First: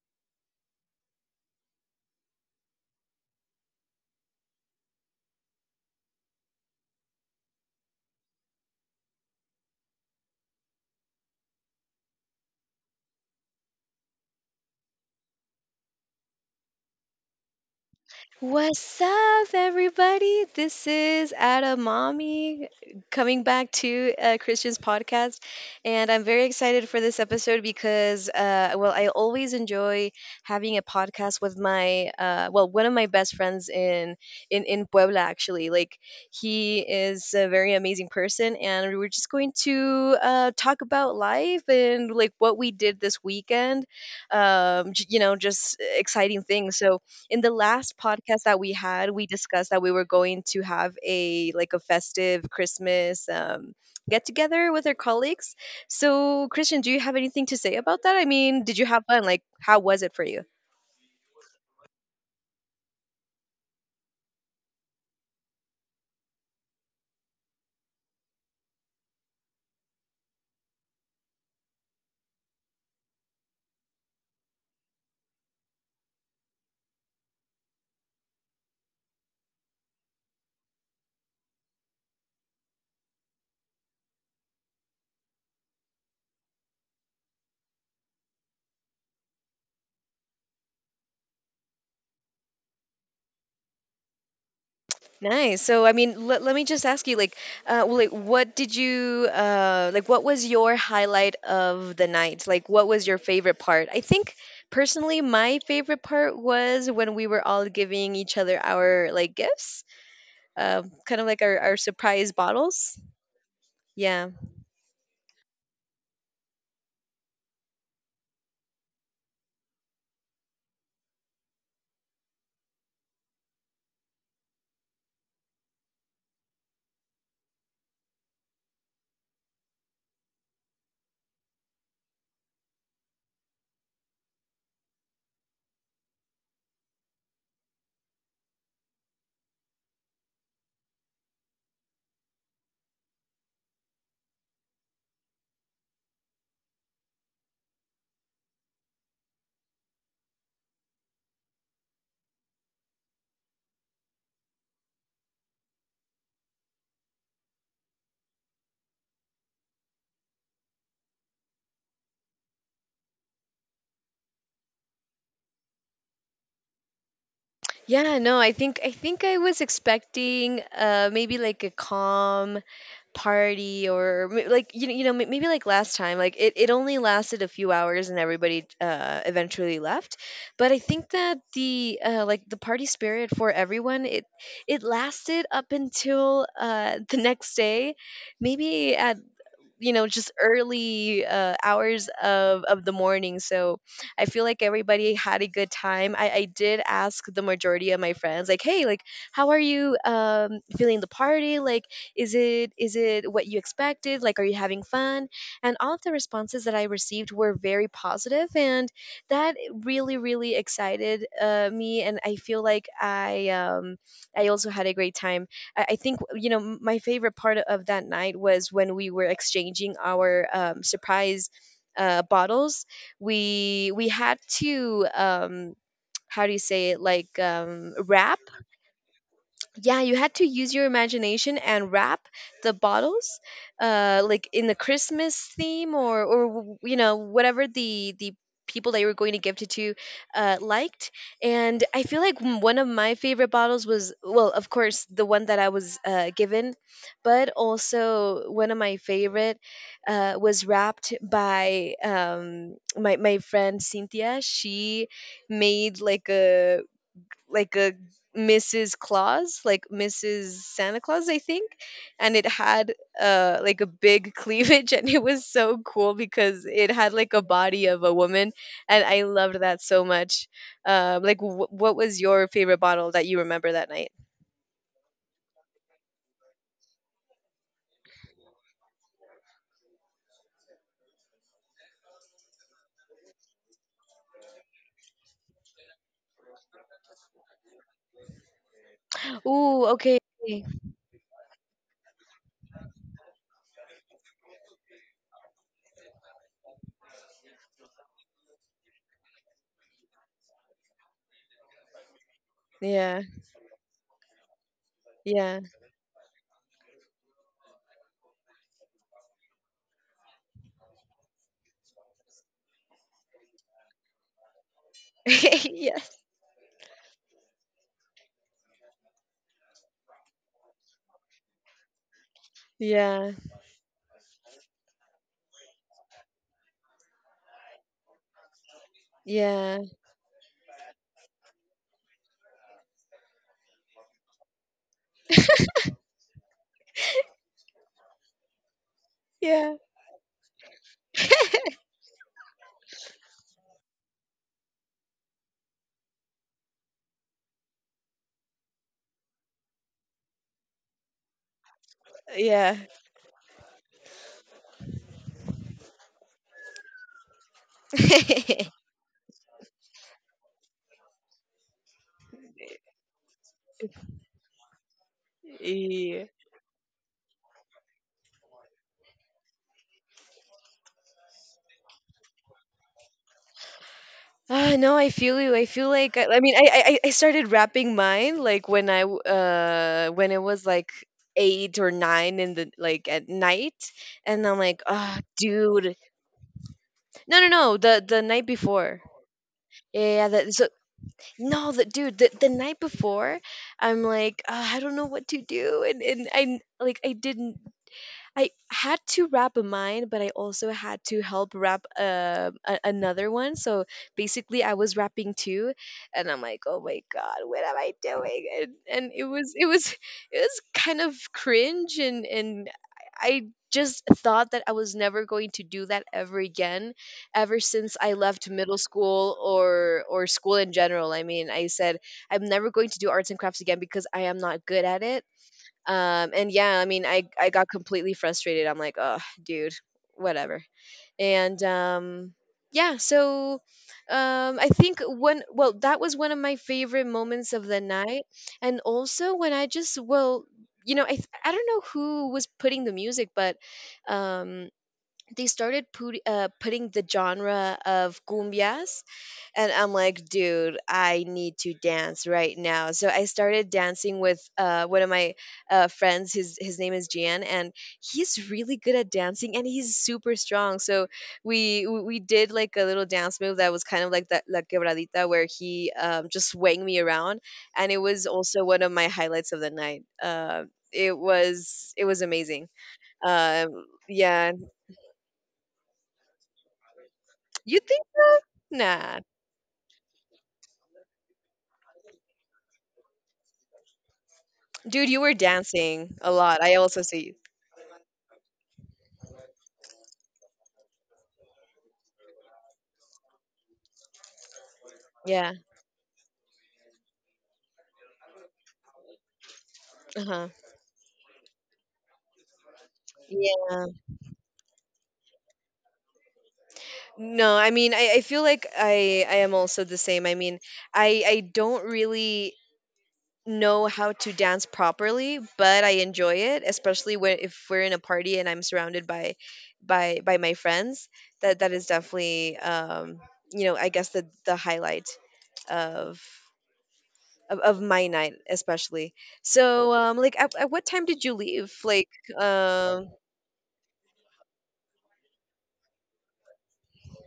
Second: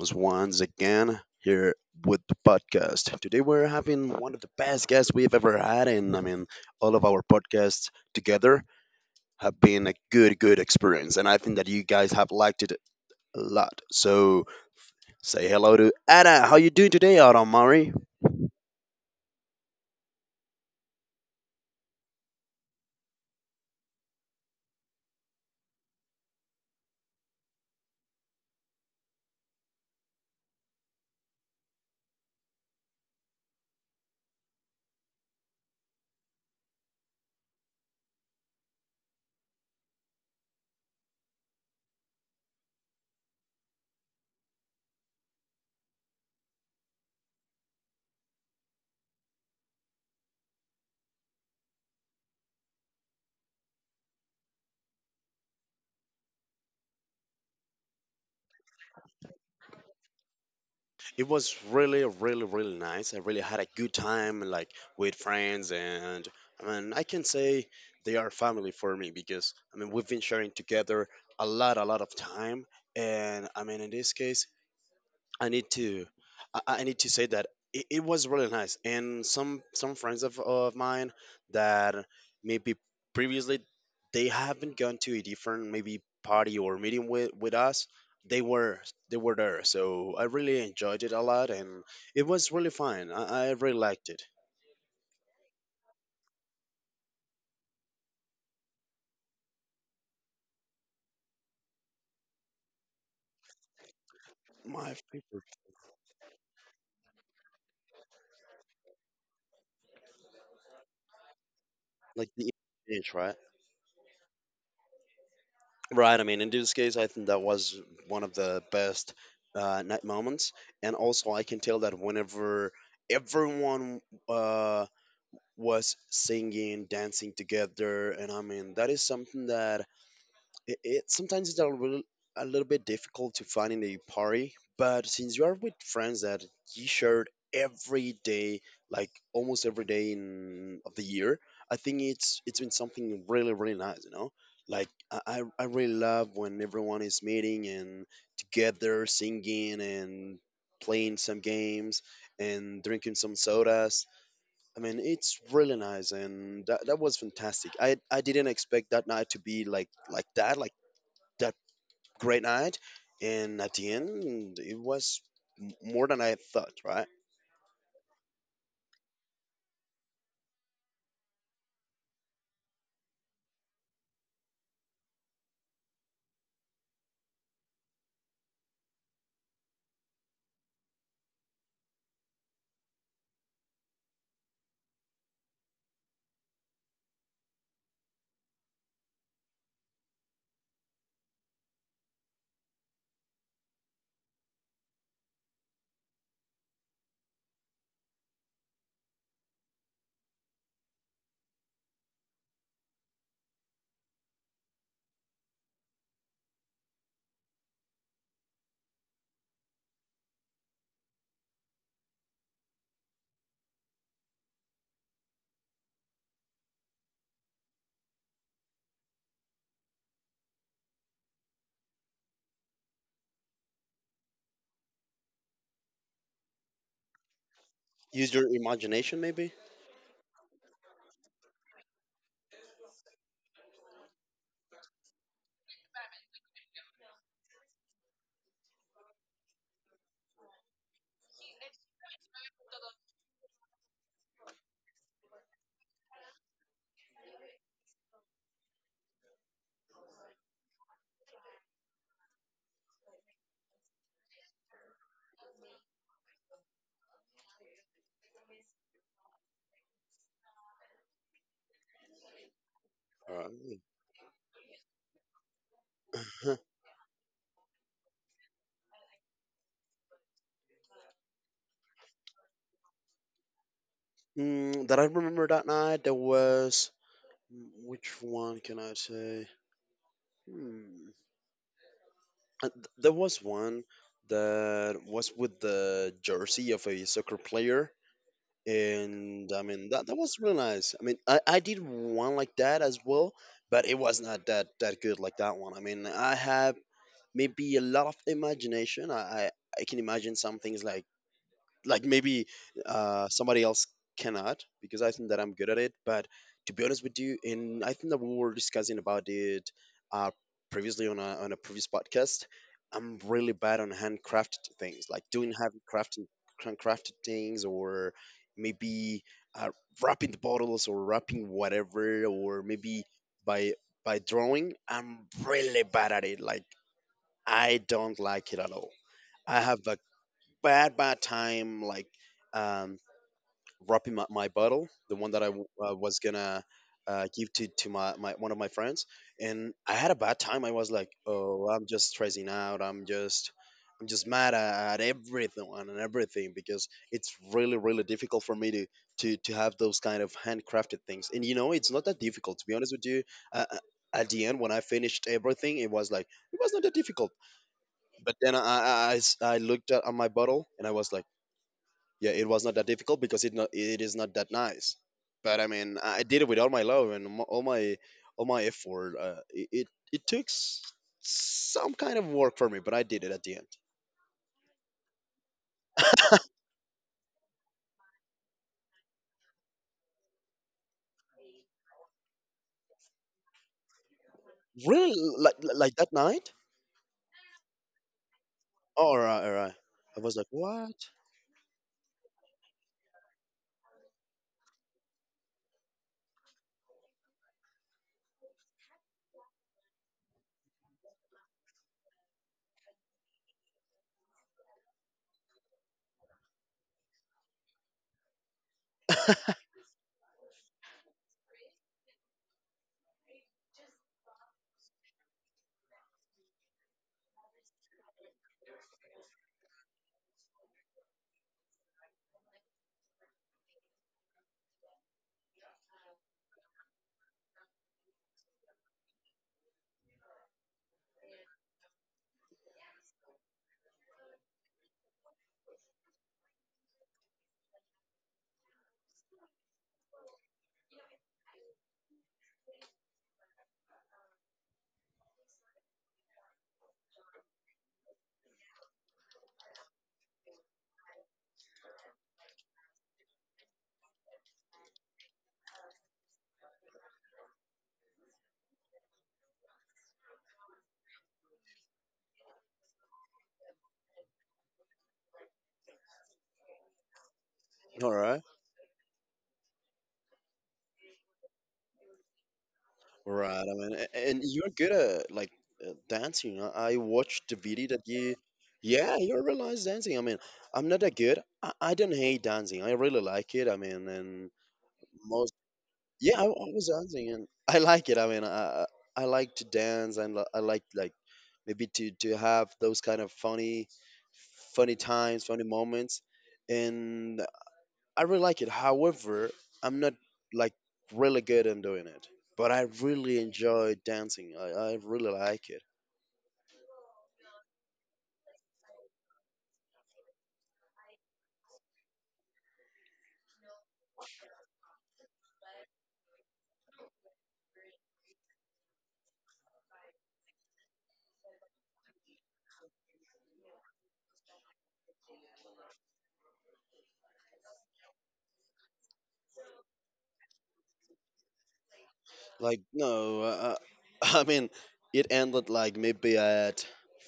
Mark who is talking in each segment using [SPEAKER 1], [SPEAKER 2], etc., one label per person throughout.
[SPEAKER 1] us once again here with the podcast. Today, we're having one of the best guests we've ever had, and I mean, all of our podcasts together have been a good, good experience, and I think that you guys have liked it a lot. So, say hello to Ada. How you doing today, Adam Murray?
[SPEAKER 2] What's up, everybody? This is Ada Mommy coming back to Christian's podcast. And I'm very excited for this episode because, well, I always enjoy having a podcast with my, well, one of my best friends in Puebla, actually. Like, he is a very amazing person. And we were just going to talk about life and, like, what we did this weekend. Just exciting things. So, in the last podcast that we had, we discussed that we were going to have a festive Christmas get together with our colleagues. So, Christian, do you have anything to say about that? I mean, did you have fun? Like, how was it for you?
[SPEAKER 1] It was really, really, really nice. I really had a good time, like with friends, and I mean, I can say they are family for me because I mean, we've been sharing together a lot of time, and I mean, in this case, I need to I need to say that it was really nice, and some friends of mine that maybe previously they haven't gone to a different maybe party or meeting with us, they were they were there, so I really enjoyed it a lot, and it was really fun. I really liked it.
[SPEAKER 2] Nice. So, I mean, let me just ask you, like, well, like, what did you, like, what was your highlight of the night? Like, what was your favorite part? I think
[SPEAKER 1] My
[SPEAKER 2] personally,
[SPEAKER 1] favorite.
[SPEAKER 2] my favorite part was when we were all giving each other our, like, gifts. Kind of like our
[SPEAKER 1] Like
[SPEAKER 2] surprise
[SPEAKER 1] the
[SPEAKER 2] bottles.
[SPEAKER 1] beach, right?
[SPEAKER 2] Yeah.
[SPEAKER 1] Right. I mean, in this case, I think that was one of the best night moments. And also, I can tell that whenever everyone uh, was singing, dancing together, and I mean, that is something that it sometimes it's a little bit difficult to find in a party, but since you are with friends that you shared every day, like almost every day in of the year, I think it's been something really really nice, you know. Like I really love when everyone is meeting and together singing and playing some games and drinking some sodas. I mean, it's really nice, and that was fantastic. I didn't expect that night to be like that, like that great night, and at the end, it was more than I thought, right?
[SPEAKER 2] Yeah, no, I think I was expecting maybe like a calm party or like maybe like last time like it only lasted a few hours and everybody eventually left, but I think that the like the party spirit for everyone, it lasted up until the next day, maybe at just early hours of the morning. So I feel like everybody had a good time. I did ask the majority of my friends like, hey, like how are you feeling the party, like is it what you expected, like are you having fun? And all of the responses that I received were very positive, and that really really excited me, and I feel like I also had a great time. I think You know, my favorite part of that night was when we were exchanging our surprise bottles. We had to how do you say it, like
[SPEAKER 1] Use
[SPEAKER 2] wrap?
[SPEAKER 1] your imagination, maybe.
[SPEAKER 2] Yeah, you had to use your imagination and wrap the bottles like in the Christmas theme, or you know, whatever the people that you were going to gift it to liked. And I feel like one of my favorite bottles was, well, of course, the one that I was given. But also one of my favorite was wrapped by my friend Cynthia. She made like a Mrs. Claus, like Mrs. Santa Claus, I think, and it had
[SPEAKER 1] Alright.
[SPEAKER 2] like a big cleavage, and it was so cool
[SPEAKER 1] Huh.
[SPEAKER 2] because it had like a body of a woman, and I loved that so much. Like, what was your favorite bottle that you remember that night?
[SPEAKER 1] That I remember that night, there was which one can I say? Hmm. There was one that was with the jersey of a soccer player, and I
[SPEAKER 2] Ooh,
[SPEAKER 1] mean that
[SPEAKER 2] okay,
[SPEAKER 1] was really nice. I mean, I did one like that as well, but it was not that good like that one. I mean, I have maybe a lot of imagination. I can imagine some things like maybe
[SPEAKER 2] yeah,
[SPEAKER 1] somebody else cannot, because I think that I'm
[SPEAKER 2] yeah,
[SPEAKER 1] good at it. But to be honest with you, and I think that we were discussing about it uh, previously on a previous podcast. I'm really bad on handcrafted things, like doing
[SPEAKER 2] yes,
[SPEAKER 1] handcrafted things, or maybe uh, wrapping the bottles, or wrapping whatever, or maybe
[SPEAKER 2] yeah,
[SPEAKER 1] by by drawing. I'm really bad at it. Like, I don't like it at all. I
[SPEAKER 2] yeah,
[SPEAKER 1] have a bad, bad time, like um, wrapping my bottle, the one that I was gonna give to my one of my friends, and
[SPEAKER 2] yeah,
[SPEAKER 1] I had a bad time. I was like, oh, I'm just stressing out. I'm just mad at everything and everything, because it's really, really difficult for me to have those kind of handcrafted things. And you know, it's not that difficult. To be
[SPEAKER 2] yeah.
[SPEAKER 1] honest with you, uh, uh, at the end, when I finished everything, it was like it was not that difficult, but then I looked at my bottle and I was like, yeah, it was not that difficult, because it is not that nice. But I mean, I
[SPEAKER 2] Yeah.
[SPEAKER 1] did it with all my love and all my effort. It took some kind of work for me, but I did it at the end.
[SPEAKER 2] No, I feel you. I feel like I started rapping mine like when when it was like eight or nine in the like at night, and I'm like,
[SPEAKER 1] Really,
[SPEAKER 2] oh,
[SPEAKER 1] like
[SPEAKER 2] dude,
[SPEAKER 1] that night?
[SPEAKER 2] no, no, no, the night before.
[SPEAKER 1] All right, all right.
[SPEAKER 2] Yeah,
[SPEAKER 1] I
[SPEAKER 2] yeah,
[SPEAKER 1] was like,
[SPEAKER 2] that, so
[SPEAKER 1] what?
[SPEAKER 2] no, the dude, the night before, I'm like, I don't know what to do, and I like I didn't, I had to wrap a mine, but I also had to help wrap another one. So basically, I was wrapping two, and I'm like, oh my god, what am I doing? And it was It was it was kind of cringe, and I just thought that I was never going to do that ever again. Ever since I left middle school or school in general, I mean, I said I'm never going to do arts and crafts again because I am not good at it. And Yeah, I mean, I got completely frustrated. I'm like, oh, dude, whatever. And Yeah, so I think one, well, that was one of my favorite moments of the night, and also when I just, well, you know, I don't know who was putting the music, but um, they started putting the genre of cumbias, and I'm like, dude, I need to dance right now. So I started dancing with one of my friends. His name is Gian, and he's really good at dancing and he's super strong. So we did like a little dance move that was kind of like that la quebradita, where he just swang me around, and it
[SPEAKER 1] All
[SPEAKER 2] was
[SPEAKER 1] right.
[SPEAKER 2] also one of my highlights of the night. It was it was amazing.
[SPEAKER 1] Right. I mean, and
[SPEAKER 2] Yeah.
[SPEAKER 1] you're good at like dancing. I watched the
[SPEAKER 2] You.
[SPEAKER 1] video that you. Yeah,
[SPEAKER 2] Nah.
[SPEAKER 1] you're really nice dancing. I mean, I'm not that good. I don't hate dancing. I really like it. I mean. And
[SPEAKER 2] Dude, you were
[SPEAKER 1] most,
[SPEAKER 2] dancing a
[SPEAKER 1] yeah,
[SPEAKER 2] lot.
[SPEAKER 1] I
[SPEAKER 2] I
[SPEAKER 1] was
[SPEAKER 2] also
[SPEAKER 1] dancing
[SPEAKER 2] see.
[SPEAKER 1] and I like it. I mean, I like to dance, and I like maybe to have those kind of funny, funny times,
[SPEAKER 2] Yeah.
[SPEAKER 1] funny moments, and I really like it. However, I'm not
[SPEAKER 2] Uh-huh.
[SPEAKER 1] like really good in doing it, but I really
[SPEAKER 2] Yeah.
[SPEAKER 1] enjoy dancing. I really like it.
[SPEAKER 2] No, I mean, I feel like I am also the same. I mean, I don't really know how to dance properly, but I enjoy it, especially when if we're in a party and I'm surrounded by my friends. That is definitely you know, I guess the highlight of of my night especially. So like at what time did you leave, like
[SPEAKER 1] Like,
[SPEAKER 2] um
[SPEAKER 1] no, I mean, it ended like maybe at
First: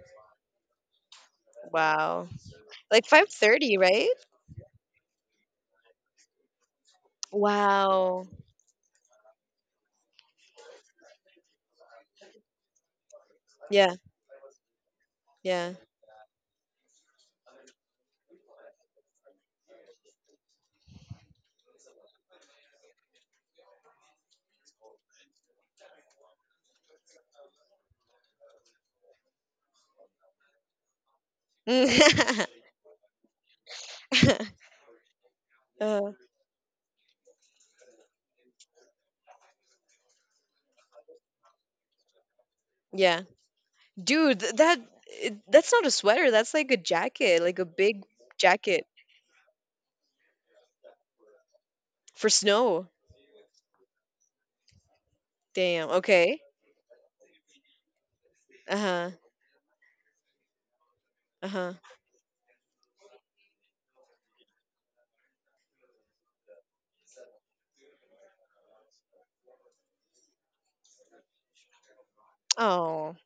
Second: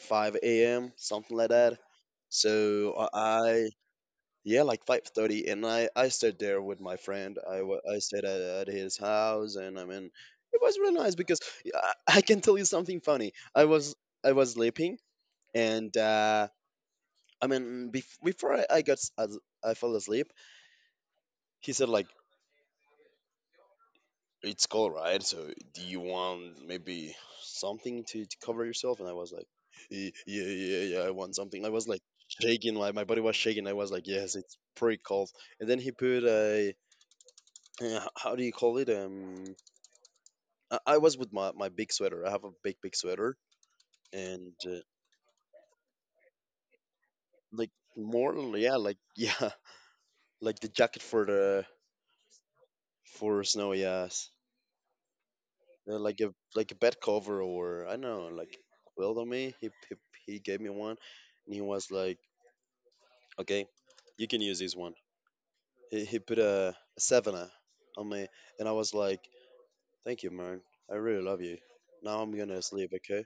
[SPEAKER 1] 5 a.m., something like that.
[SPEAKER 2] wow,
[SPEAKER 1] So
[SPEAKER 2] like
[SPEAKER 1] I I-
[SPEAKER 2] 5:30, right?
[SPEAKER 1] yeah, like 5:30, and I stayed there with my friend. I stayed
[SPEAKER 2] Wow.
[SPEAKER 1] at his house, and I mean, it was really nice because, yeah, I can tell you something funny.
[SPEAKER 2] Yeah,
[SPEAKER 1] I was sleeping,
[SPEAKER 2] yeah.
[SPEAKER 1] and I mean, before I got s- as- I fell asleep, he said like, it's cold, right? So do you want maybe something to cover yourself? And I was like, yeah, yeah, yeah, I want something. I was like shaking, like my body was shaking. I was like, yes, it's pretty cold. And then he
[SPEAKER 2] uh,
[SPEAKER 1] put a how do you call it? I was with my big sweater. I have a big
[SPEAKER 2] yeah.
[SPEAKER 1] sweater,
[SPEAKER 2] Dude,
[SPEAKER 1] and
[SPEAKER 2] that, that's not a sweater, that's like a jacket, like a
[SPEAKER 1] like
[SPEAKER 2] big
[SPEAKER 1] more, yeah,
[SPEAKER 2] jacket
[SPEAKER 1] like yeah, like the jacket
[SPEAKER 2] for snow.
[SPEAKER 1] for snow, yes.
[SPEAKER 2] Damn,
[SPEAKER 1] Yeah, like a
[SPEAKER 2] okay.
[SPEAKER 1] bed cover, or I don't know, like
[SPEAKER 2] Uh-huh.
[SPEAKER 1] quilt on me. He gave me one, and he
[SPEAKER 2] Uh-huh.
[SPEAKER 1] was like, okay, you can use this one. He put a savannah on me, and I was like, thank you, man. I really love you. Now I'm gonna sleep,
[SPEAKER 2] Oh.
[SPEAKER 1] okay?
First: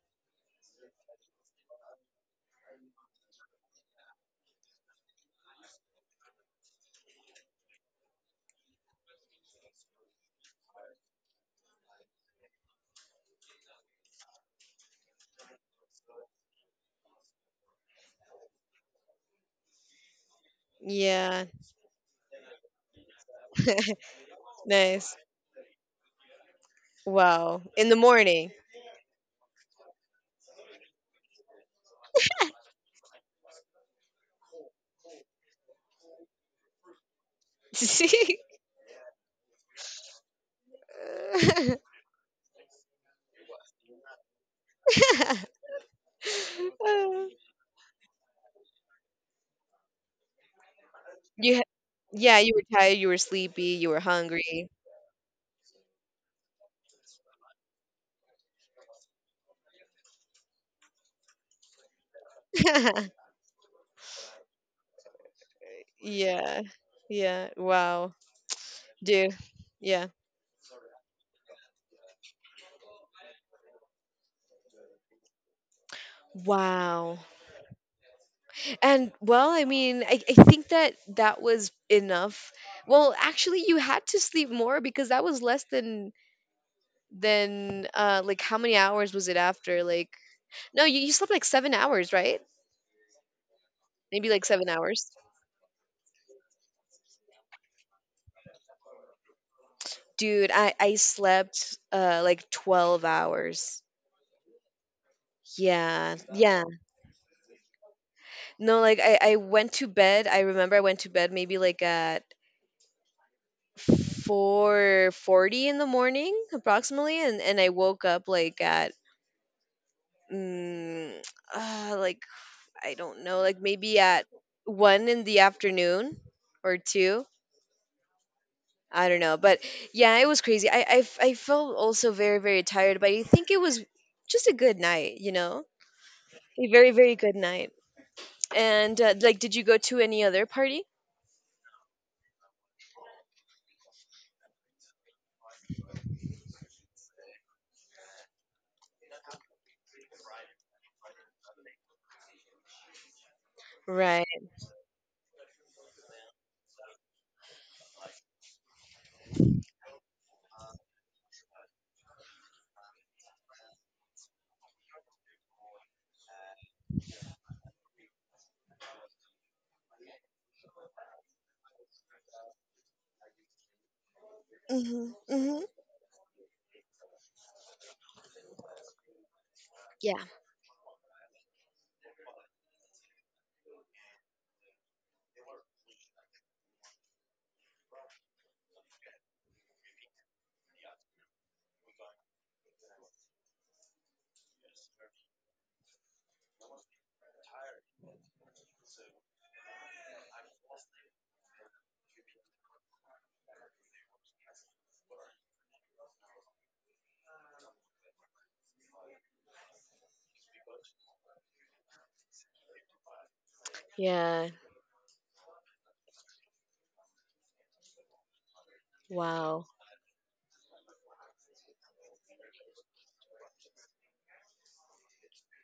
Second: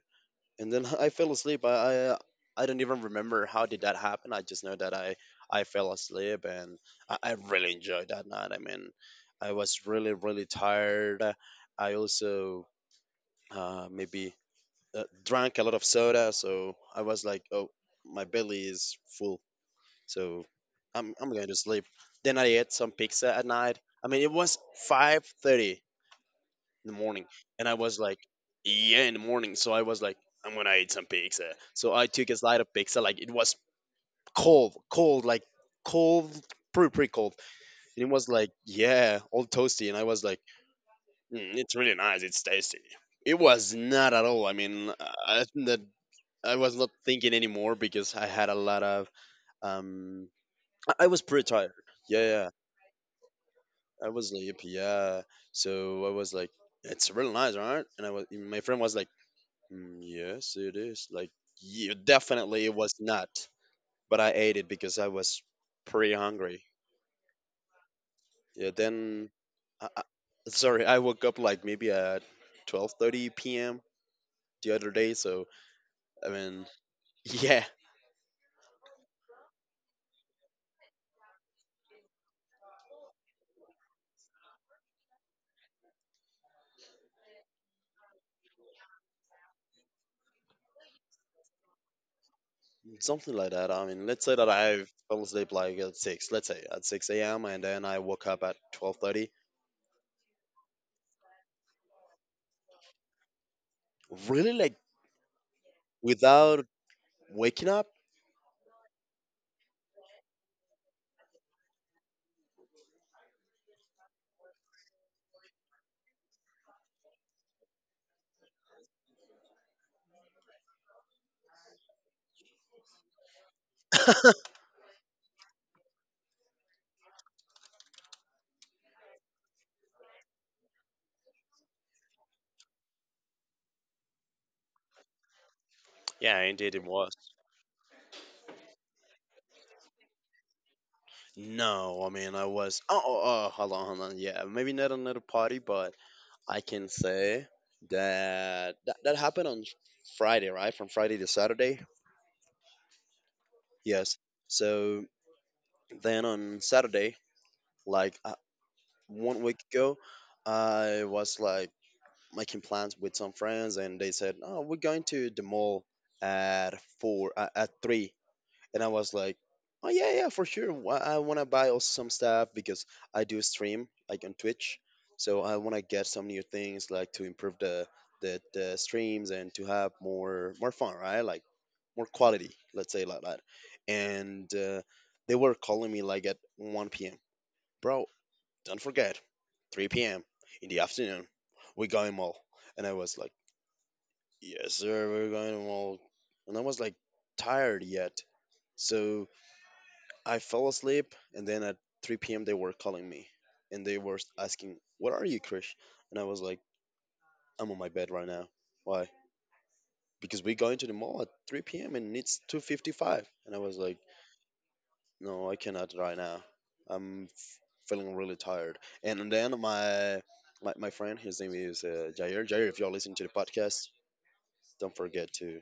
[SPEAKER 1] And then I fell asleep. I don't even remember how did that happen. I just know that I fell asleep, and I really enjoyed that night. I mean, I was really really tired. I also maybe drank a lot of soda, so I was like, oh, my belly is full, so I'm
[SPEAKER 2] Yeah.
[SPEAKER 1] going to sleep. Then I ate some pizza at night. I mean, it was
[SPEAKER 2] Nice.
[SPEAKER 1] 5:30 in the morning,
[SPEAKER 2] Wow,
[SPEAKER 1] and I
[SPEAKER 2] in the
[SPEAKER 1] was like,
[SPEAKER 2] morning.
[SPEAKER 1] yeah, in the morning. So I was like, I'm gonna eat some pizza. So I took a slice of pizza. Like, it was cold, cold, like cold, pretty pretty cold, and it was like, yeah, all toasty. And I was like, mm, it's really nice. It's tasty. It was not at all. I mean, I think that I was not thinking anymore because I had a lot of. Um, I was pretty
[SPEAKER 2] you ha-
[SPEAKER 1] tired. Yeah, yeah,
[SPEAKER 2] yeah,
[SPEAKER 1] yeah.
[SPEAKER 2] you were tired, you were sleepy, you were
[SPEAKER 1] I was like,
[SPEAKER 2] hungry.
[SPEAKER 1] yeah. So I was like, it's really nice, right? And my friend was like, mm, yes, it is. Like, yeah, definitely it was not. But I ate it because I was pretty
[SPEAKER 2] Yeah.
[SPEAKER 1] hungry.
[SPEAKER 2] Yeah. Wow.
[SPEAKER 1] Yeah. Then,
[SPEAKER 2] Dude.
[SPEAKER 1] I, I,
[SPEAKER 2] Yeah.
[SPEAKER 1] sorry, I woke up like maybe at 12:30 p.m. the other day, so I mean,
[SPEAKER 2] Wow.
[SPEAKER 1] yeah,
[SPEAKER 2] And well, I mean, I think that that was enough. Well, actually, you had to sleep more because that was less than like how many hours was it after? Like, no, you slept like 7 hours, right?
[SPEAKER 1] something like that. I mean, let's
[SPEAKER 2] Maybe
[SPEAKER 1] say
[SPEAKER 2] like
[SPEAKER 1] that
[SPEAKER 2] seven
[SPEAKER 1] I
[SPEAKER 2] hours.
[SPEAKER 1] fell asleep like at six, let's say at 6 a.m., and then I woke up at 12:30.
[SPEAKER 2] Dude, I slept like 12 hours.
[SPEAKER 1] Really, like
[SPEAKER 2] Yeah, yeah.
[SPEAKER 1] without waking up?
[SPEAKER 2] No, like I went to bed. I remember I went to bed maybe like at 4:40 in the morning approximately, and I woke up like at mm, like I don't know, like maybe at one in the afternoon or two. I don't know, but yeah, it was crazy. I felt also very very tired, but I think it was just a good night, you know,
[SPEAKER 1] Yeah,
[SPEAKER 2] a
[SPEAKER 1] indeed it
[SPEAKER 2] very very
[SPEAKER 1] was.
[SPEAKER 2] good night. And like, did you go to any other party?
[SPEAKER 1] No, I mean I was. Oh, oh, oh, hold on, hold on. Yeah, maybe not another party, but I can say that that happened on Friday, right? From Friday to Saturday. Yes.
[SPEAKER 2] Right.
[SPEAKER 1] So then on Saturday, like one week ago, I was like making plans with some friends, and they said, oh, we're going to the mall at four at three. And I was like, oh yeah, yeah, for sure. I want to buy also some stuff, because I do stream like on Twitch,
[SPEAKER 2] Mm-hmm.
[SPEAKER 1] so I
[SPEAKER 2] Mm-hmm.
[SPEAKER 1] want to get some new things, like to improve the, the streams and to have
[SPEAKER 2] Yeah.
[SPEAKER 1] more fun, right? Like more quality, let's say like that. And they were calling me like at 1 p.m. Bro, don't forget, 3 p.m. in the afternoon, we're going mall. And I was like, yes, sir, we're going to mall. And I was like tired yet. So I fell asleep. And then at 3 p.m., they were calling me, and they were asking, what are you, Krish? And I was like, I'm on my bed right now. Why? Because we're going to the mall at 3 p.m. and it's 2:55. And I was like,
[SPEAKER 2] Yeah.
[SPEAKER 1] no, I cannot right now. I'm feeling really tired. And then
[SPEAKER 2] Wow.
[SPEAKER 1] my my friend, his name is Jair. Jair, if you're listening to the podcast, don't forget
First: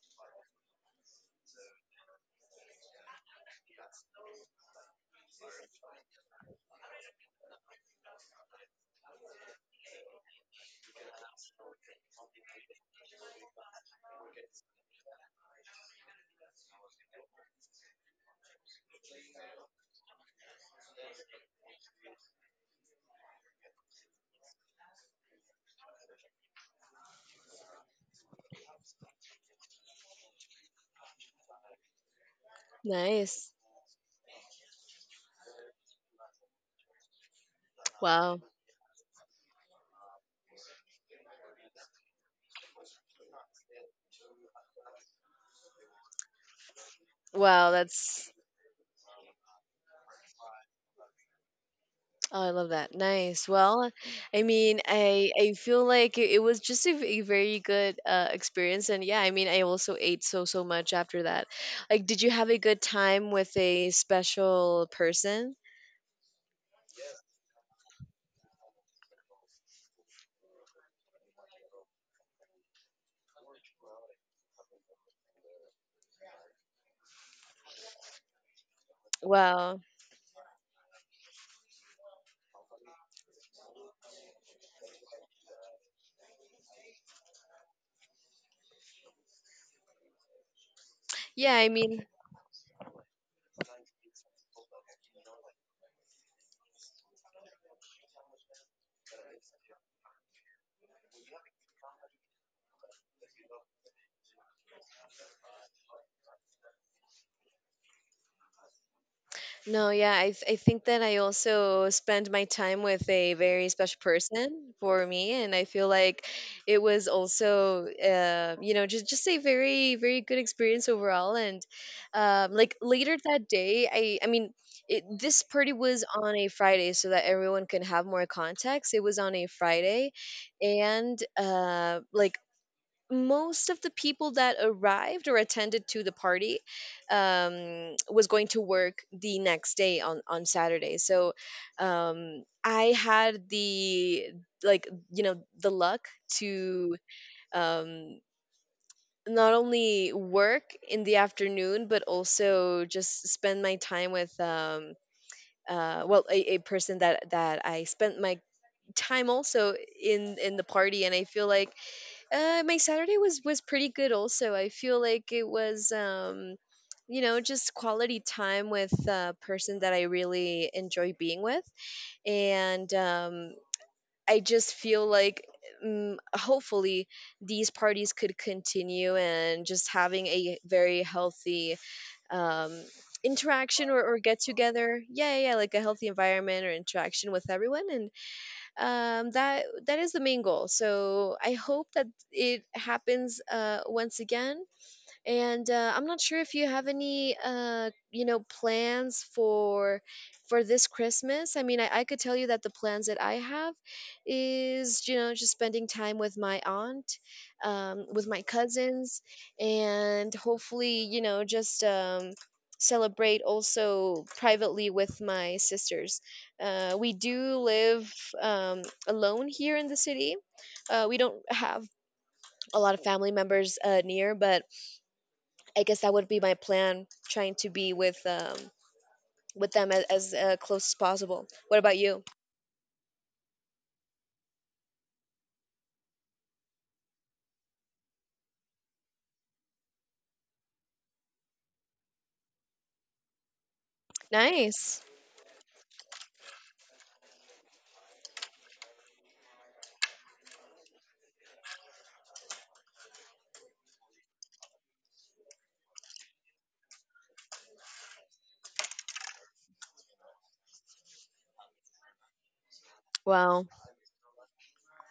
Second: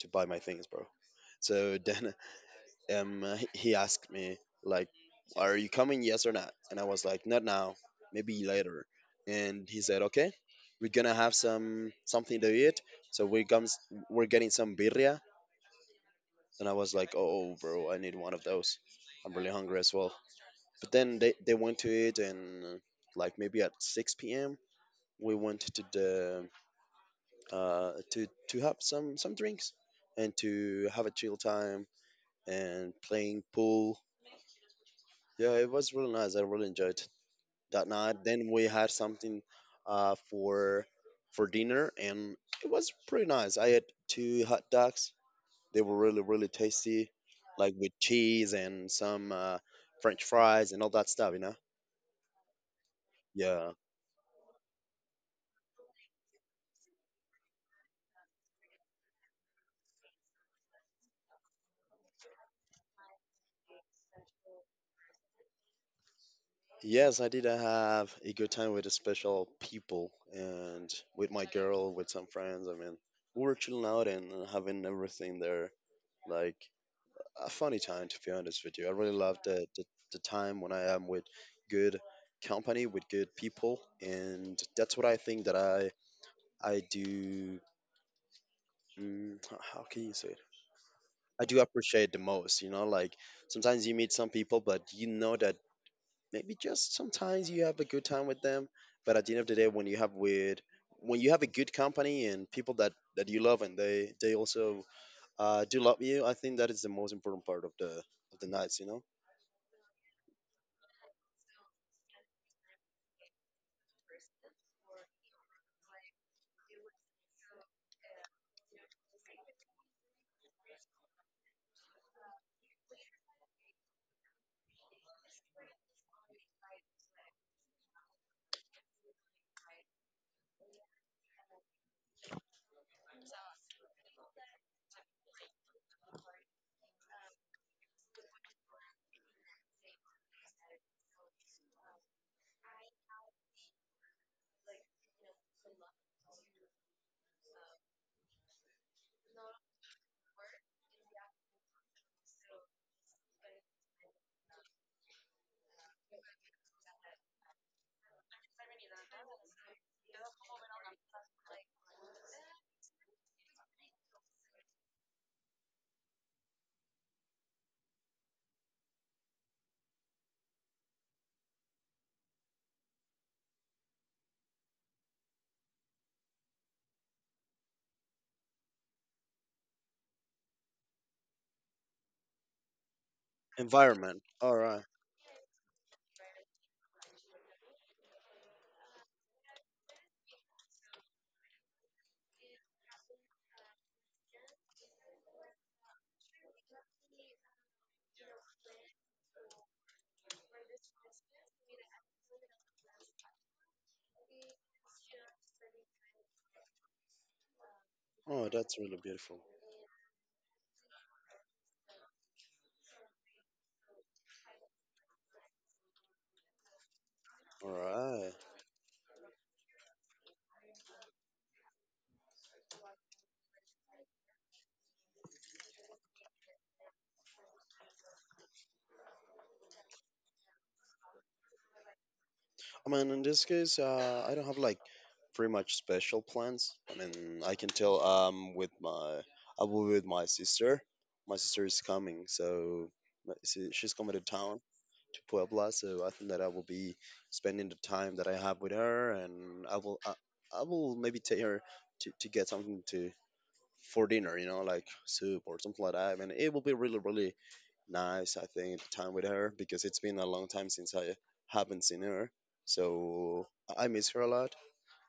[SPEAKER 1] to buy my things, bro. So then um he asked me like, are you coming, yes or not? And I was like, not now, maybe later. And he said, okay, we're gonna have some something to eat. So we're getting some birria. And I was like, oh, bro, I need one of those. I'm really hungry as well. But then they went to it and like maybe at 6 p.m. we went to the to have some drinks and to have a chill time and playing
[SPEAKER 2] Nice.
[SPEAKER 1] pool. Yeah, it was really nice. I really enjoyed that night.
[SPEAKER 2] Wow.
[SPEAKER 1] Then we had something uh, for for dinner and it was pretty nice. I had two hot dogs. They were really really tasty,
[SPEAKER 2] Wow,
[SPEAKER 1] like with
[SPEAKER 2] that's
[SPEAKER 1] cheese and some French fries and all that stuff. You know.
[SPEAKER 2] oh, I love that. Nice.
[SPEAKER 1] Yeah.
[SPEAKER 2] Well, I mean, I feel like it was just a, a very good experience. And yeah, I mean, I also ate so so much after that. Like, did you have a good time with a special person?
[SPEAKER 1] Yes, I did have a good time with the special people and with my girl, with some friends. I mean, we were chilling out and having everything there. Like a funny time, to be honest with you. I really love
[SPEAKER 2] Wow.
[SPEAKER 1] the time when I am with good company, with good people. And that's what I think that I do. How can you say it? I
[SPEAKER 2] Yeah,
[SPEAKER 1] do
[SPEAKER 2] I mean,
[SPEAKER 1] appreciate the most, you know, like sometimes you meet some people, but you know that maybe just sometimes you have a good time with them, but at the end of the day when you have with, when you have a good company and people that you love and they also do love you. I think that is the most important part of the nights, you know.
[SPEAKER 2] no, yeah, I think that I also spend my time with a very special person for me, and I feel like it was also you know, just a very very good experience overall. And like later that day, this party was on a Friday, so that everyone can have more context. It was on a Friday, and like most of the people that arrived or attended to the party was going to work the next day on Saturday. So I had the like you know the luck to um, not only work in the afternoon but also just spend my time with. Well, a person that that I spent my time also in the party, and I feel like my Saturday was pretty good also. I feel like it was you know, just quality time with a person that I really enjoy being with. And I just feel like mm, hopefully these parties could continue and just having a very healthy um interaction or
[SPEAKER 1] Environment.
[SPEAKER 2] get
[SPEAKER 1] All right.
[SPEAKER 2] together, yeah yeah yeah, like a healthy environment or interaction with everyone. And that that is the main goal. So I hope that it happens once again. And I'm not sure if you have any plans for this Christmas. I mean, I could tell you that the plans that I have is, you know, just spending time with my aunt, with my
[SPEAKER 1] Oh, that's really
[SPEAKER 2] cousins,
[SPEAKER 1] beautiful.
[SPEAKER 2] and hopefully, you know, just celebrate also privately with my sisters. We do
[SPEAKER 1] All
[SPEAKER 2] live
[SPEAKER 1] right.
[SPEAKER 2] alone here in the city. We don't have a lot of family members near, but I guess that would be my plan, trying to be with them as, close as possible. What about you?
[SPEAKER 1] I mean, in this case, I don't have like pretty much special plans. I mean, I can tell with my, I will be with my sister. My sister is coming, so she's coming to town,
[SPEAKER 2] Nice.
[SPEAKER 1] to Puebla. So I think that I will be spending the time that I have with her, and I will maybe take her to get something to, for dinner, you know, like soup or something like that. And it will be really really nice. I think the time with her, because it's been a long time since I haven't seen her. So
[SPEAKER 2] Wow.
[SPEAKER 1] I miss her a lot,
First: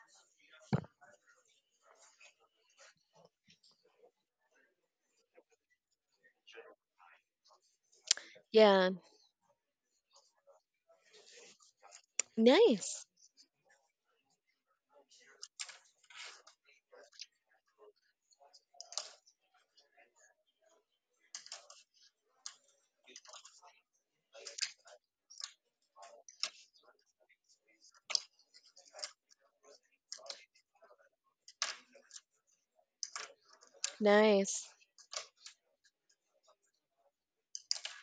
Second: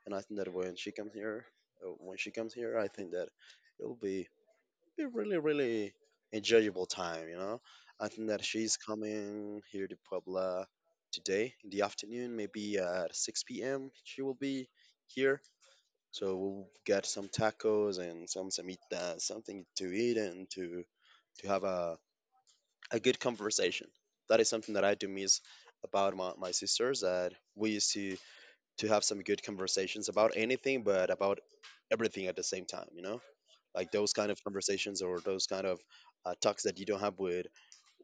[SPEAKER 1] and I think that when she comes here, I think that it'll be a really, really enjoyable time, you know. I think that she's
[SPEAKER 2] Yeah.
[SPEAKER 1] coming here to Puebla today in the afternoon, maybe
[SPEAKER 2] Nice.
[SPEAKER 1] at 6 p.m. She will be here. So we'll get some tacos and some samita, something to eat and to have a good conversation. That is something that I do miss about my sisters, that we used to have some good conversations about anything, but about everything at the same time, you know? Like those kind of
[SPEAKER 2] Nice.
[SPEAKER 1] conversations or those kind of talks that you don't have with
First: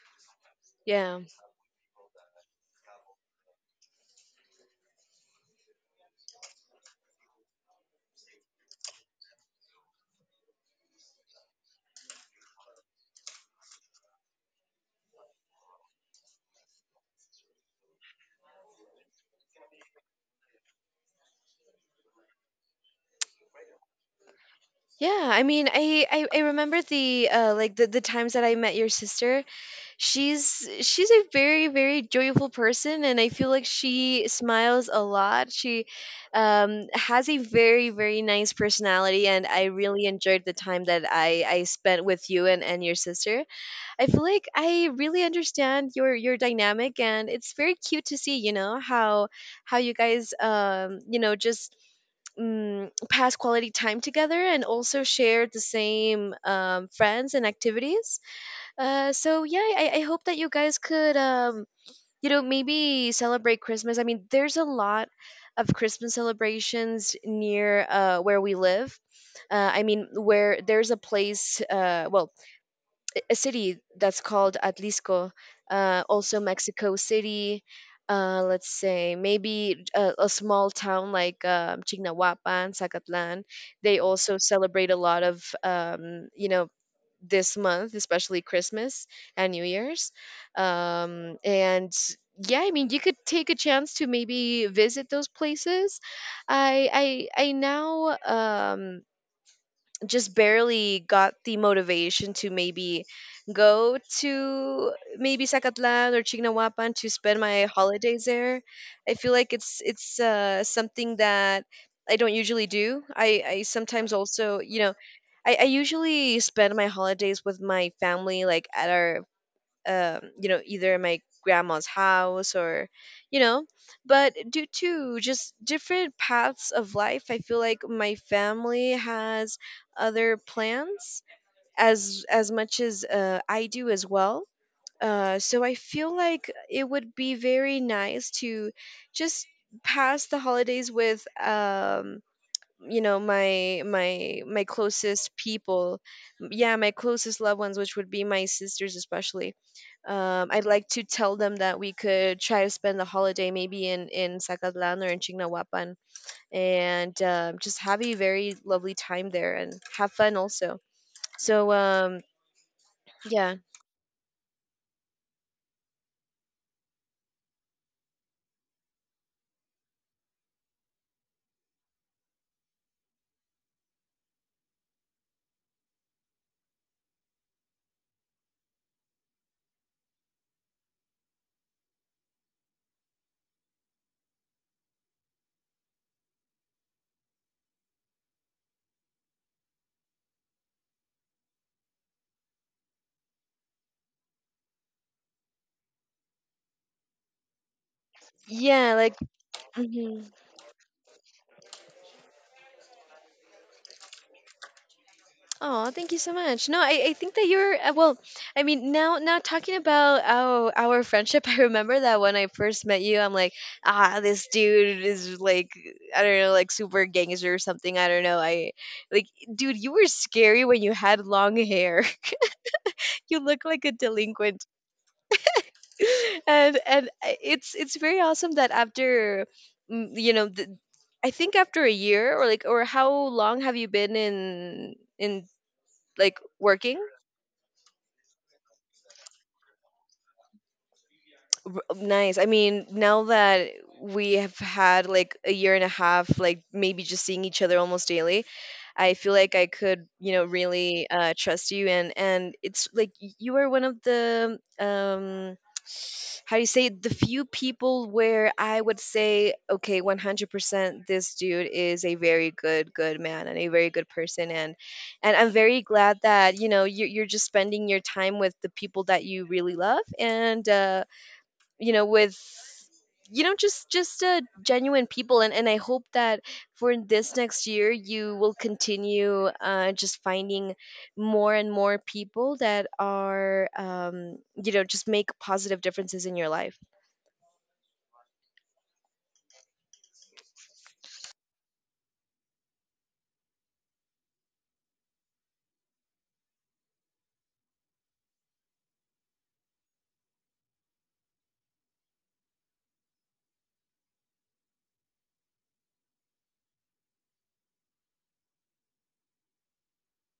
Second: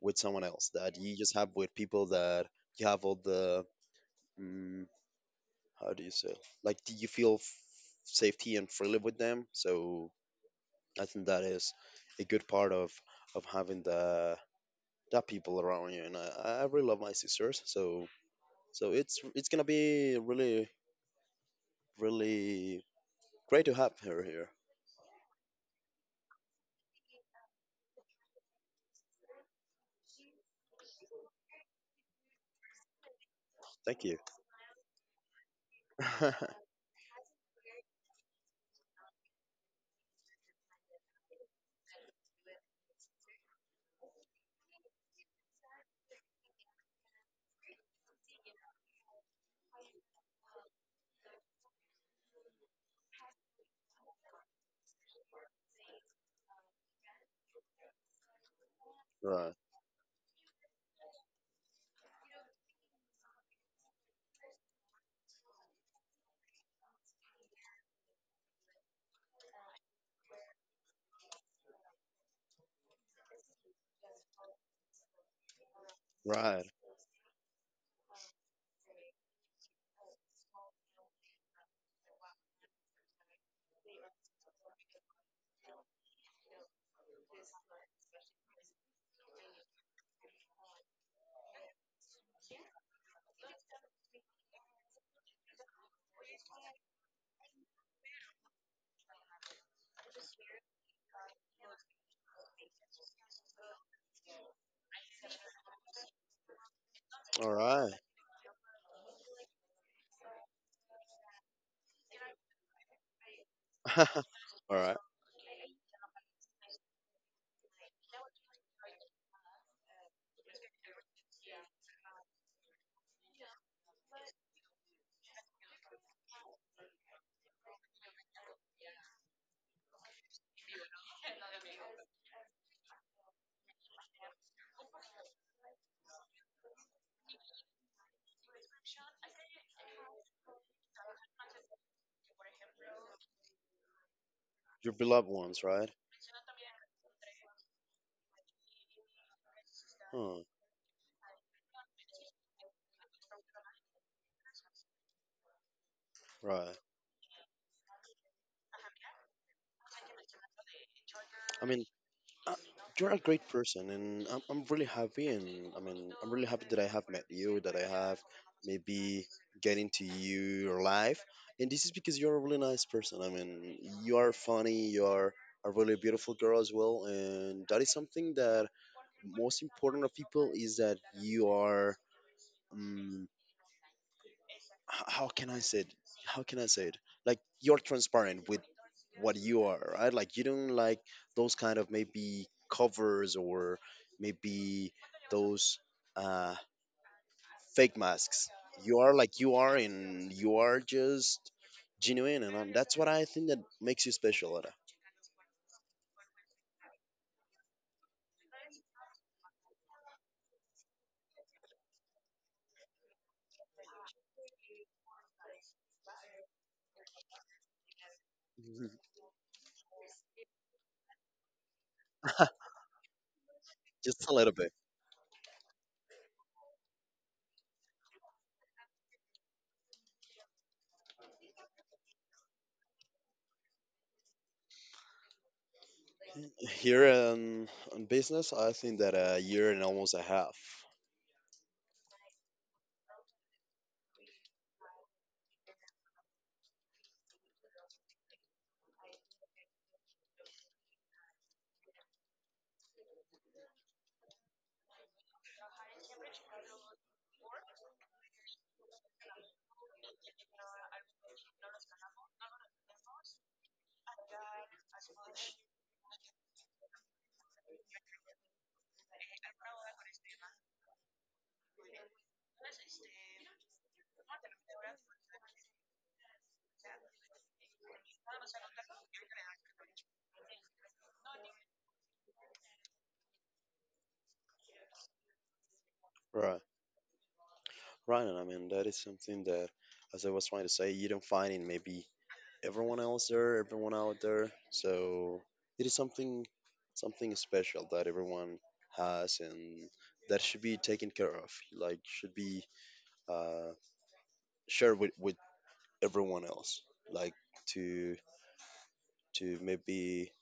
[SPEAKER 1] with someone else, that you
[SPEAKER 2] Yeah.
[SPEAKER 1] just have with people that you have all the, mm, how do you say, like do you feel safety and freely with them. So I think that is a good part of having the, that people around you. And I really love my sisters, so so it's gonna be really really great to have her here.
[SPEAKER 2] Yeah. I mean, I remember the the times that I met your sister. She's a very very joyful person, and I feel like
[SPEAKER 1] Thank you.
[SPEAKER 2] she smiles a lot. She has a very very nice personality, and I really enjoyed the time that I spent with you and your sister. I feel like I really understand your dynamic, and it's very cute to see, how you guys just pass quality time together and also share the same friends and activities. So
[SPEAKER 1] right.
[SPEAKER 2] yeah, I hope that you guys could maybe celebrate Christmas. I mean, there's a lot of Christmas celebrations near where we live. I mean, where there's a place, well, a city that's called Atlisco, also
[SPEAKER 1] Right.
[SPEAKER 2] Mexico City. Let's say maybe a small town like Chignahuapan, Zacatlan. They also celebrate a lot of you know this month, especially Christmas and New Year's. And yeah, I mean you could take a chance to maybe visit those places. I now just barely got the motivation to maybe go to maybe Zacatlan or Chignahuapan to spend
[SPEAKER 1] All
[SPEAKER 2] my
[SPEAKER 1] right.
[SPEAKER 2] holidays there. I feel like it's something that I don't usually do. I sometimes also,
[SPEAKER 1] All right.
[SPEAKER 2] I usually spend my holidays with my family, like at our you know either my grandma's house or you know, but due to just different paths of life, I feel like my family has other plans, as much as I do as well. So I feel like it would be very nice to just pass the holidays with you know my
[SPEAKER 1] Your beloved
[SPEAKER 2] closest
[SPEAKER 1] ones, right?
[SPEAKER 2] people. Yeah, my closest loved ones, which would be my sisters especially.
[SPEAKER 1] Hmm.
[SPEAKER 2] I'd like to tell them that we could try to spend the holiday maybe in Zacatlan or in Chignahuapan,
[SPEAKER 1] Right.
[SPEAKER 2] and just have a very lovely time there and have fun also.
[SPEAKER 1] I
[SPEAKER 2] So,
[SPEAKER 1] mean, uh, you're a great
[SPEAKER 2] yeah,
[SPEAKER 1] person, and I'm really happy. And I mean, I'm really happy that I have met you, that I have maybe get into your life. And this is because you're a really nice person. I mean, you are funny. You are a really beautiful girl as well. And that is something that most important of people is that you are. mm, how can I say it? How can I say it? Like you're transparent with what you are, right? Like you don't like those kind of maybe covers or maybe those uh, fake masks.
[SPEAKER 2] yeah,
[SPEAKER 1] You are
[SPEAKER 2] like,
[SPEAKER 1] like you are,
[SPEAKER 2] mhm.
[SPEAKER 1] and you are just genuine, and that's what I think that makes you special, Ada.
[SPEAKER 2] Oh, thank you so much. No, I think that you're well. I mean, now talking about our friendship, I remember that when I first met you, I'm like, ah, this dude is like, I don't know, like super gangster or something. I don't know. I Like, dude, you were scary when you had long hair. You look like a
[SPEAKER 1] just a little
[SPEAKER 2] delinquent,
[SPEAKER 1] bit.
[SPEAKER 2] and it's very awesome that after, mm, you know, the, I think after a year or like, or how long have you been in like working?
[SPEAKER 1] Here on business, I think that a year and almost a half.
[SPEAKER 2] Nice. I mean, now that we have had like a year and a half, like maybe just seeing each other almost daily, I feel like I could, really trust you. And it's like you are one of the how do you say it? The few people where I would say, okay, 100%, this dude is a very good, good man and a very good person. And I'm very glad that you know you're just spending your time with the people that you really love. And you know, with just genuine people, and I hope that for this next year you will continue just finding more and more people that are you know just make positive differences in your
[SPEAKER 1] Right.
[SPEAKER 2] life.
[SPEAKER 1] Right, and I mean that is something that, as I was trying to say, you don't find in maybe everyone else there, everyone out there. So it is something, something special that everyone has, and that should be taken care of. Like should be uh, shared with everyone else. Like to to maybe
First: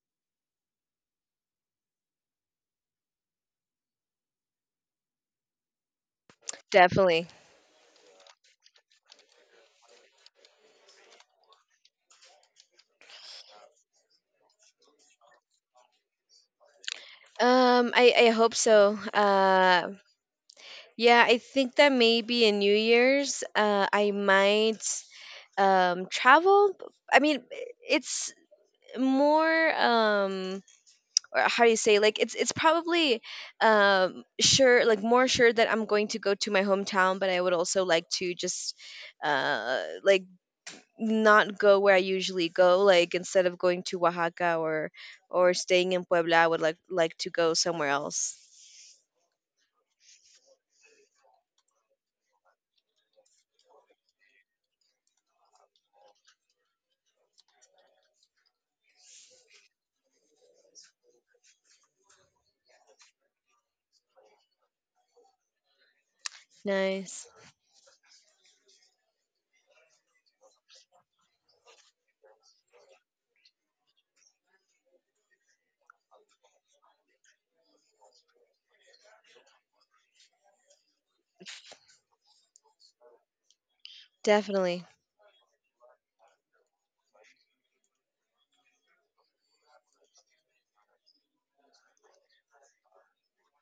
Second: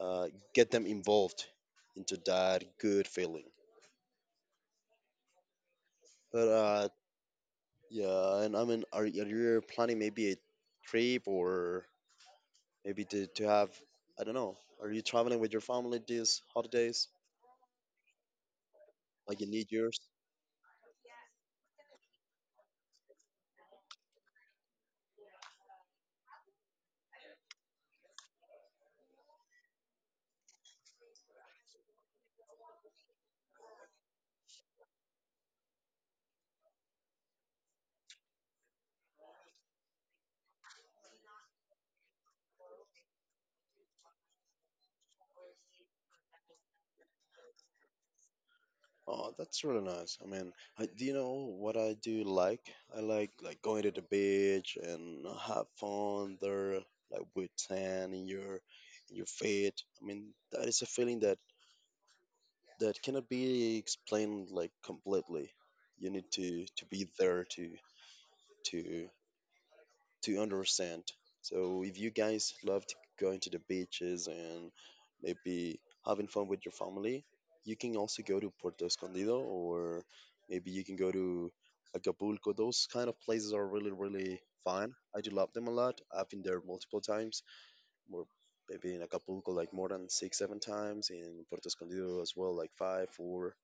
[SPEAKER 1] uh, get them involved into that good feeling. But
[SPEAKER 2] Definitely.
[SPEAKER 1] yeah, and I mean, are you planning maybe a trip, or? Maybe to have, I don't know, are you traveling with your family these holidays,
[SPEAKER 2] I hope so.
[SPEAKER 1] like in New Year's?
[SPEAKER 2] Yeah, I think that maybe in New Year's I might travel. I mean, it's more or how do you say, like, it's probably sure, like more sure that I'm going to go to my hometown, but I would also like to just like not go where I usually go, like instead of going to Oaxaca or staying in Puebla. I would like to go somewhere else.
[SPEAKER 1] Oh, that's really nice. I mean, I, do you know what I do like? I like going to the beach and have fun there, like with tan in your, in your feet. I mean, that is a feeling that that cannot be explained like completely. You need to be
[SPEAKER 2] Nice.
[SPEAKER 1] there to to understand. So if you guys loved going to the beaches and maybe having fun with your family, you can also go to Puerto Escondido, or maybe you can go to Acapulco. Those kind of places are really, really
[SPEAKER 2] Definitely.
[SPEAKER 1] fun. I do love them a lot. I've been there multiple times. More maybe in Acapulco, like more than six, seven times, in Puerto Escondido as well, like five, four.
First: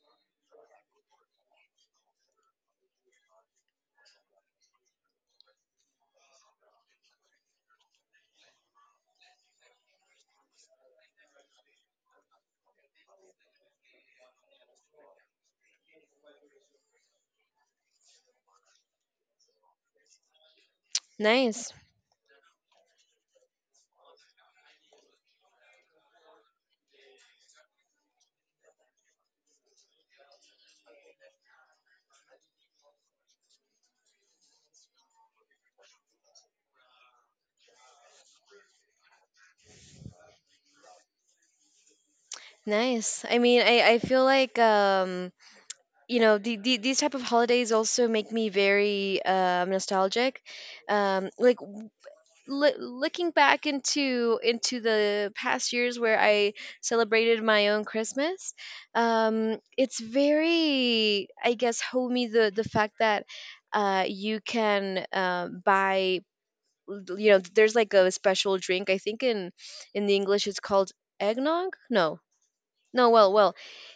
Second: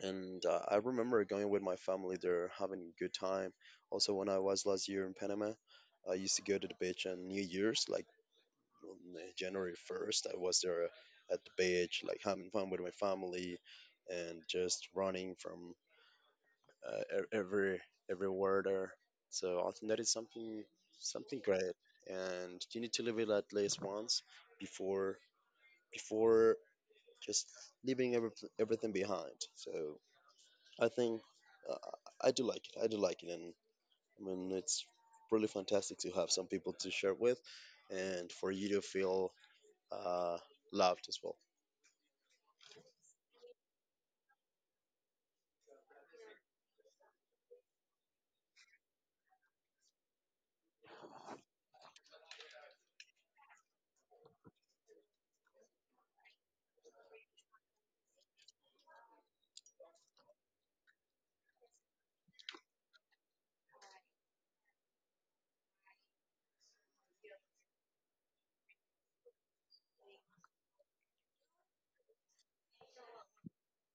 [SPEAKER 1] And I remember going with my family there, having a good time. Also, when I was last year in Panama, I used to go to the beach on New Year's, like on January 1st. I was there at the beach, like having fun with my family, and just running from every everywhere there. So I think that is something, something
[SPEAKER 2] Nice.
[SPEAKER 1] great, and you need to live it at least once before, before just leaving every, everything behind. So I think uh, I do like it. I do like it, and I mean it's really fantastic to have some people to share with, and for you to feel uh, loved as well.
[SPEAKER 2] Nice. I mean, I feel like you know, these type of holidays also make me very nostalgic. Like, looking back into the past years where I celebrated my own Christmas, it's very, I guess, homey, the fact that you can buy, you know, there's like a special drink. I think in the English it's called eggnog. No, no, well,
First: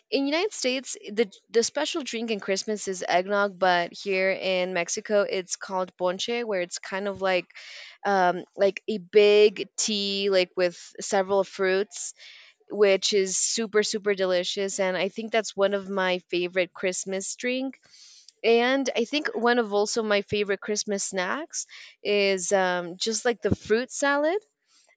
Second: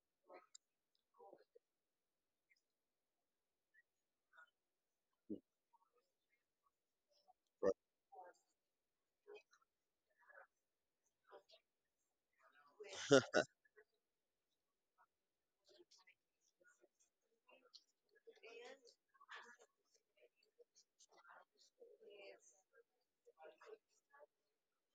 [SPEAKER 2] in United States, the special drink in Christmas is eggnog, but here in Mexico, it's called ponche, where it's kind of
[SPEAKER 1] Right,
[SPEAKER 2] like a big tea, like with several fruits, which is super super delicious. And I think that's one of my favorite Christmas drink. And I think one of also my favorite Christmas snacks is just like the fruit salad,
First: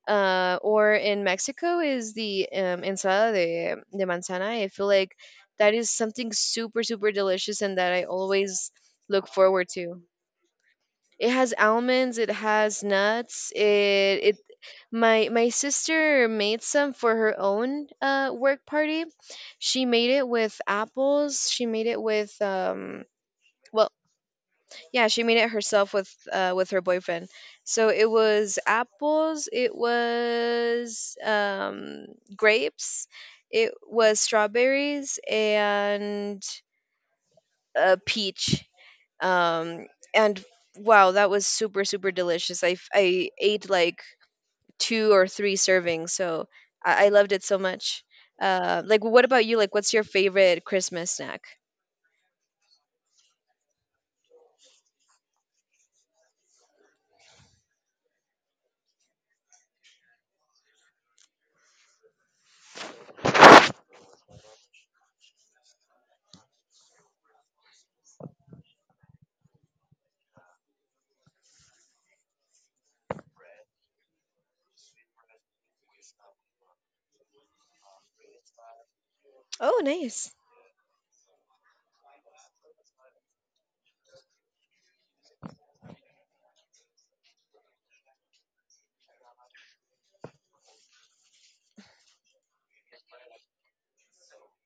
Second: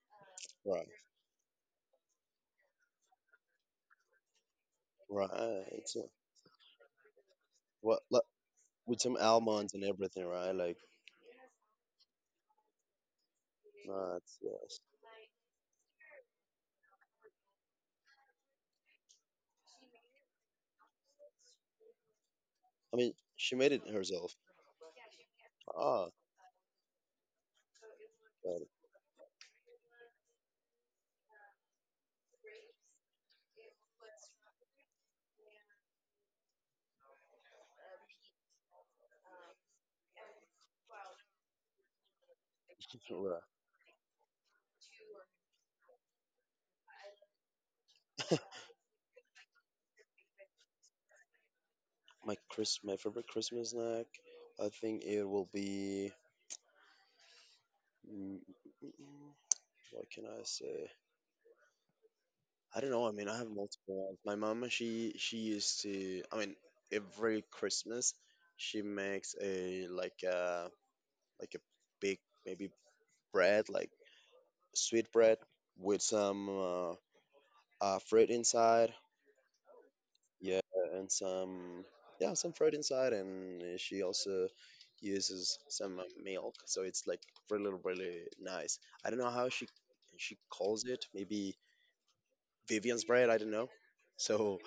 [SPEAKER 1] right,
[SPEAKER 2] or in Mexico is the ensalada de manzana. I feel like
[SPEAKER 1] right.
[SPEAKER 2] that is
[SPEAKER 1] It's,
[SPEAKER 2] something super, super delicious and that
[SPEAKER 1] what,
[SPEAKER 2] I
[SPEAKER 1] like,
[SPEAKER 2] always
[SPEAKER 1] with some
[SPEAKER 2] look forward
[SPEAKER 1] almonds and
[SPEAKER 2] to.
[SPEAKER 1] everything, right? Like
[SPEAKER 2] It has almonds, it has nuts. It
[SPEAKER 1] that's yes.
[SPEAKER 2] My sister made some for her own work party. She made it with apples. She made it with
[SPEAKER 1] I mean, she made it
[SPEAKER 2] well,
[SPEAKER 1] herself.
[SPEAKER 2] yeah, she made it herself
[SPEAKER 1] Ah,
[SPEAKER 2] with her boyfriend. So it was
[SPEAKER 1] got it.
[SPEAKER 2] apples, it was grapes, it was strawberries, and a peach. Um, and wow, that was super super delicious. I
[SPEAKER 1] Right.
[SPEAKER 2] ate like two or three servings, so I loved it so much. Like, what about you? Like, what's your favorite Christmas snack?
[SPEAKER 1] My Chris, my favorite Christmas snack, I think it will be. mm, mm, mm, mm, what can I say? I don't know. I mean, I have multiple ones. My mama, she used to. I mean, every Christmas, she makes a like a, like a big, maybe bread, like sweet bread with some fruit inside.
[SPEAKER 2] Oh, nice.
[SPEAKER 1] Yeah, and some, yeah, some fruit inside, and she also uses some milk. So it's like really really nice. I don't know how she calls it. Maybe Vivian's bread. I don't know. So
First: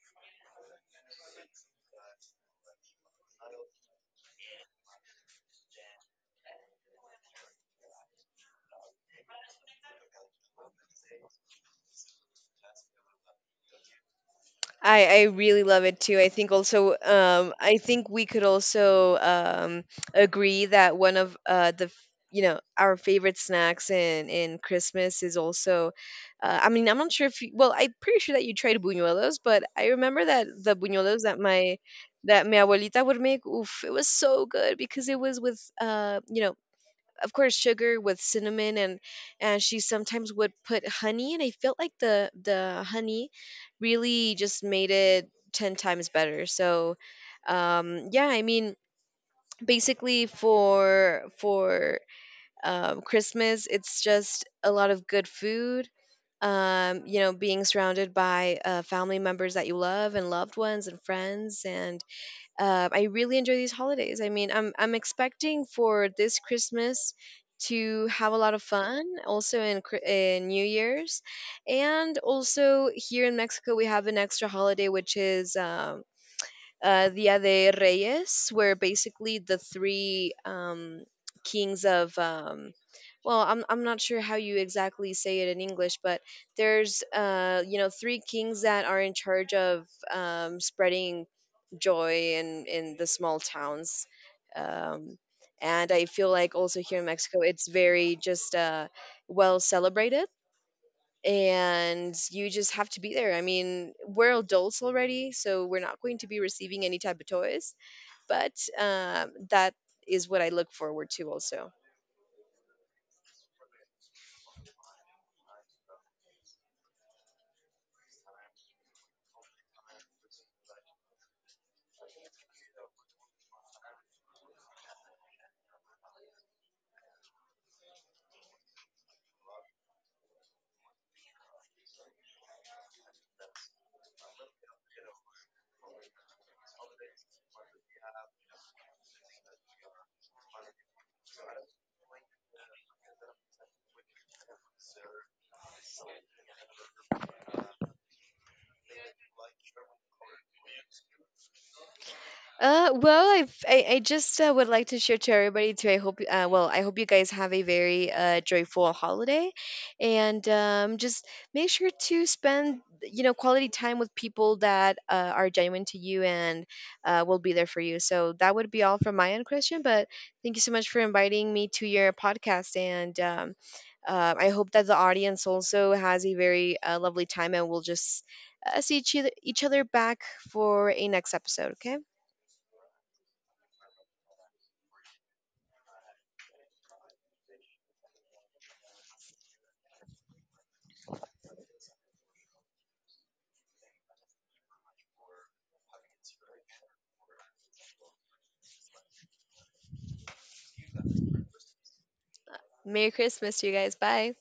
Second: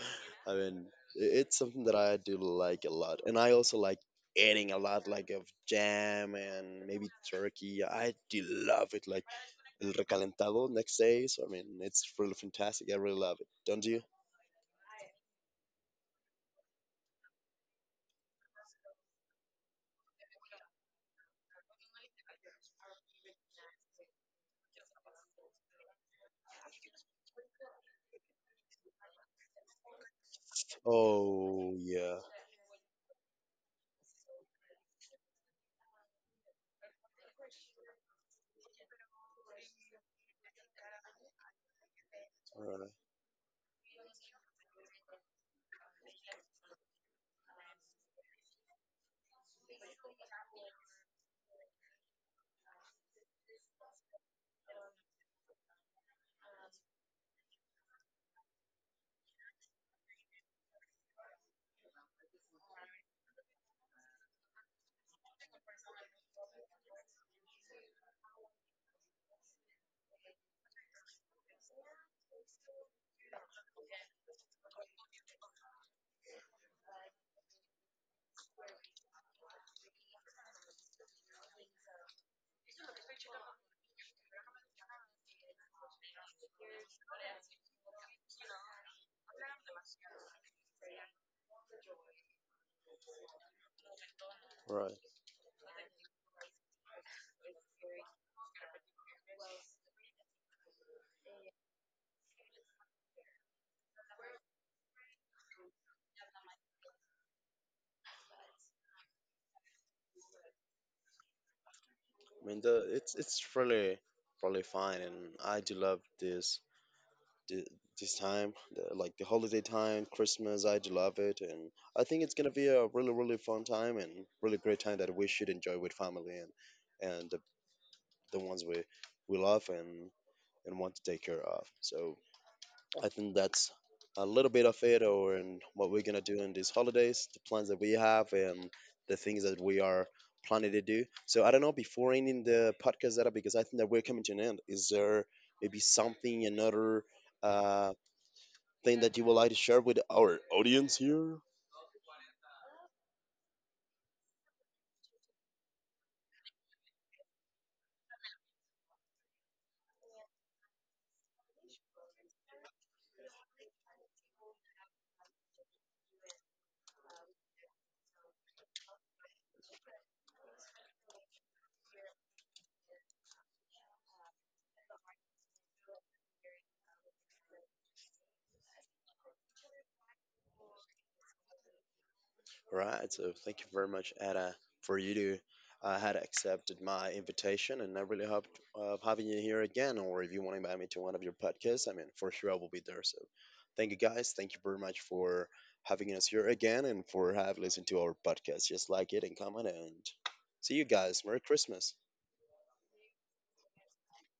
[SPEAKER 1] I mean, it's something that I do like a lot, and I also like adding a lot, like of jam and maybe turkey. I do love it, like el recalentado next day. So I mean, it's really fantastic. I really love it. Don't you?
[SPEAKER 2] I really love it too. I think also, I think we could also agree that one of you know our favorite snacks in Christmas is also I mean, I'm not sure if you, well, I'm pretty sure that you tried buñuelos, but I remember that the buñuelos
[SPEAKER 1] Oh yeah.
[SPEAKER 2] that my abuelita would make, oof, it was so good, because it was with you know, of course, sugar with cinnamon, and she sometimes would put honey, and I felt like the
[SPEAKER 1] Right,
[SPEAKER 2] honey really just made it 10 times better. So yeah, I mean, basically for Christmas it's just a lot of good food. You know, being surrounded by family members that you love, and loved ones and friends, and I really enjoy these holidays. I mean, I'm expecting for this Christmas to have a lot of fun, also in New Year's, and also here in Mexico we have an extra holiday which is Dia de Reyes, where basically the three kings of well, I'm not sure how you exactly say it in English, but there's you know, three kings that are in charge of spreading joy in the small towns.
[SPEAKER 1] right.
[SPEAKER 2] Um, and I feel like also here in Mexico, it's very just well celebrated, and you just have to be there. I mean, we're adults already, so we're not going to be receiving any type of toys, but that is what I look forward to also.
[SPEAKER 1] I mean, the it's really really fine, and I do love this th- this time, the, like the holiday time, Christmas. I do love it, and I think it's gonna be a really, really fun time and really great time that we should enjoy with family and the ones we love and want to take care of. So I think that's a little bit of it, or and what we're gonna do in these holidays, the plans that we have, and the things that we are planning to do. So I don't know. Before ending the podcast, Zara, because I think that we're coming to an end. Is there maybe something another uh, thing that you would like to share with our audience here?
[SPEAKER 2] Well, I just would like to share to everybody too. I hope you guys have a very joyful holiday, and just make sure to spend, you know, quality time with people that are genuine to you and will be there for you. So that would be all from my end, Christian. But thank you so much for inviting me to your podcast, and I hope that the audience also has a very lovely time, and we'll just each other back for a next episode. Okay.
[SPEAKER 1] All right. So thank you very much, Ada, for you to had accepted my invitation, and I really hope of having you here again. Or if you want to invite me to one of your podcasts, I mean, for sure I will be there. So thank you guys. Thank you very much for having us here again and for have listened to our podcast. Just like it and comment and see you guys. Merry Christmas.
[SPEAKER 2] Merry Christmas to you guys. Bye.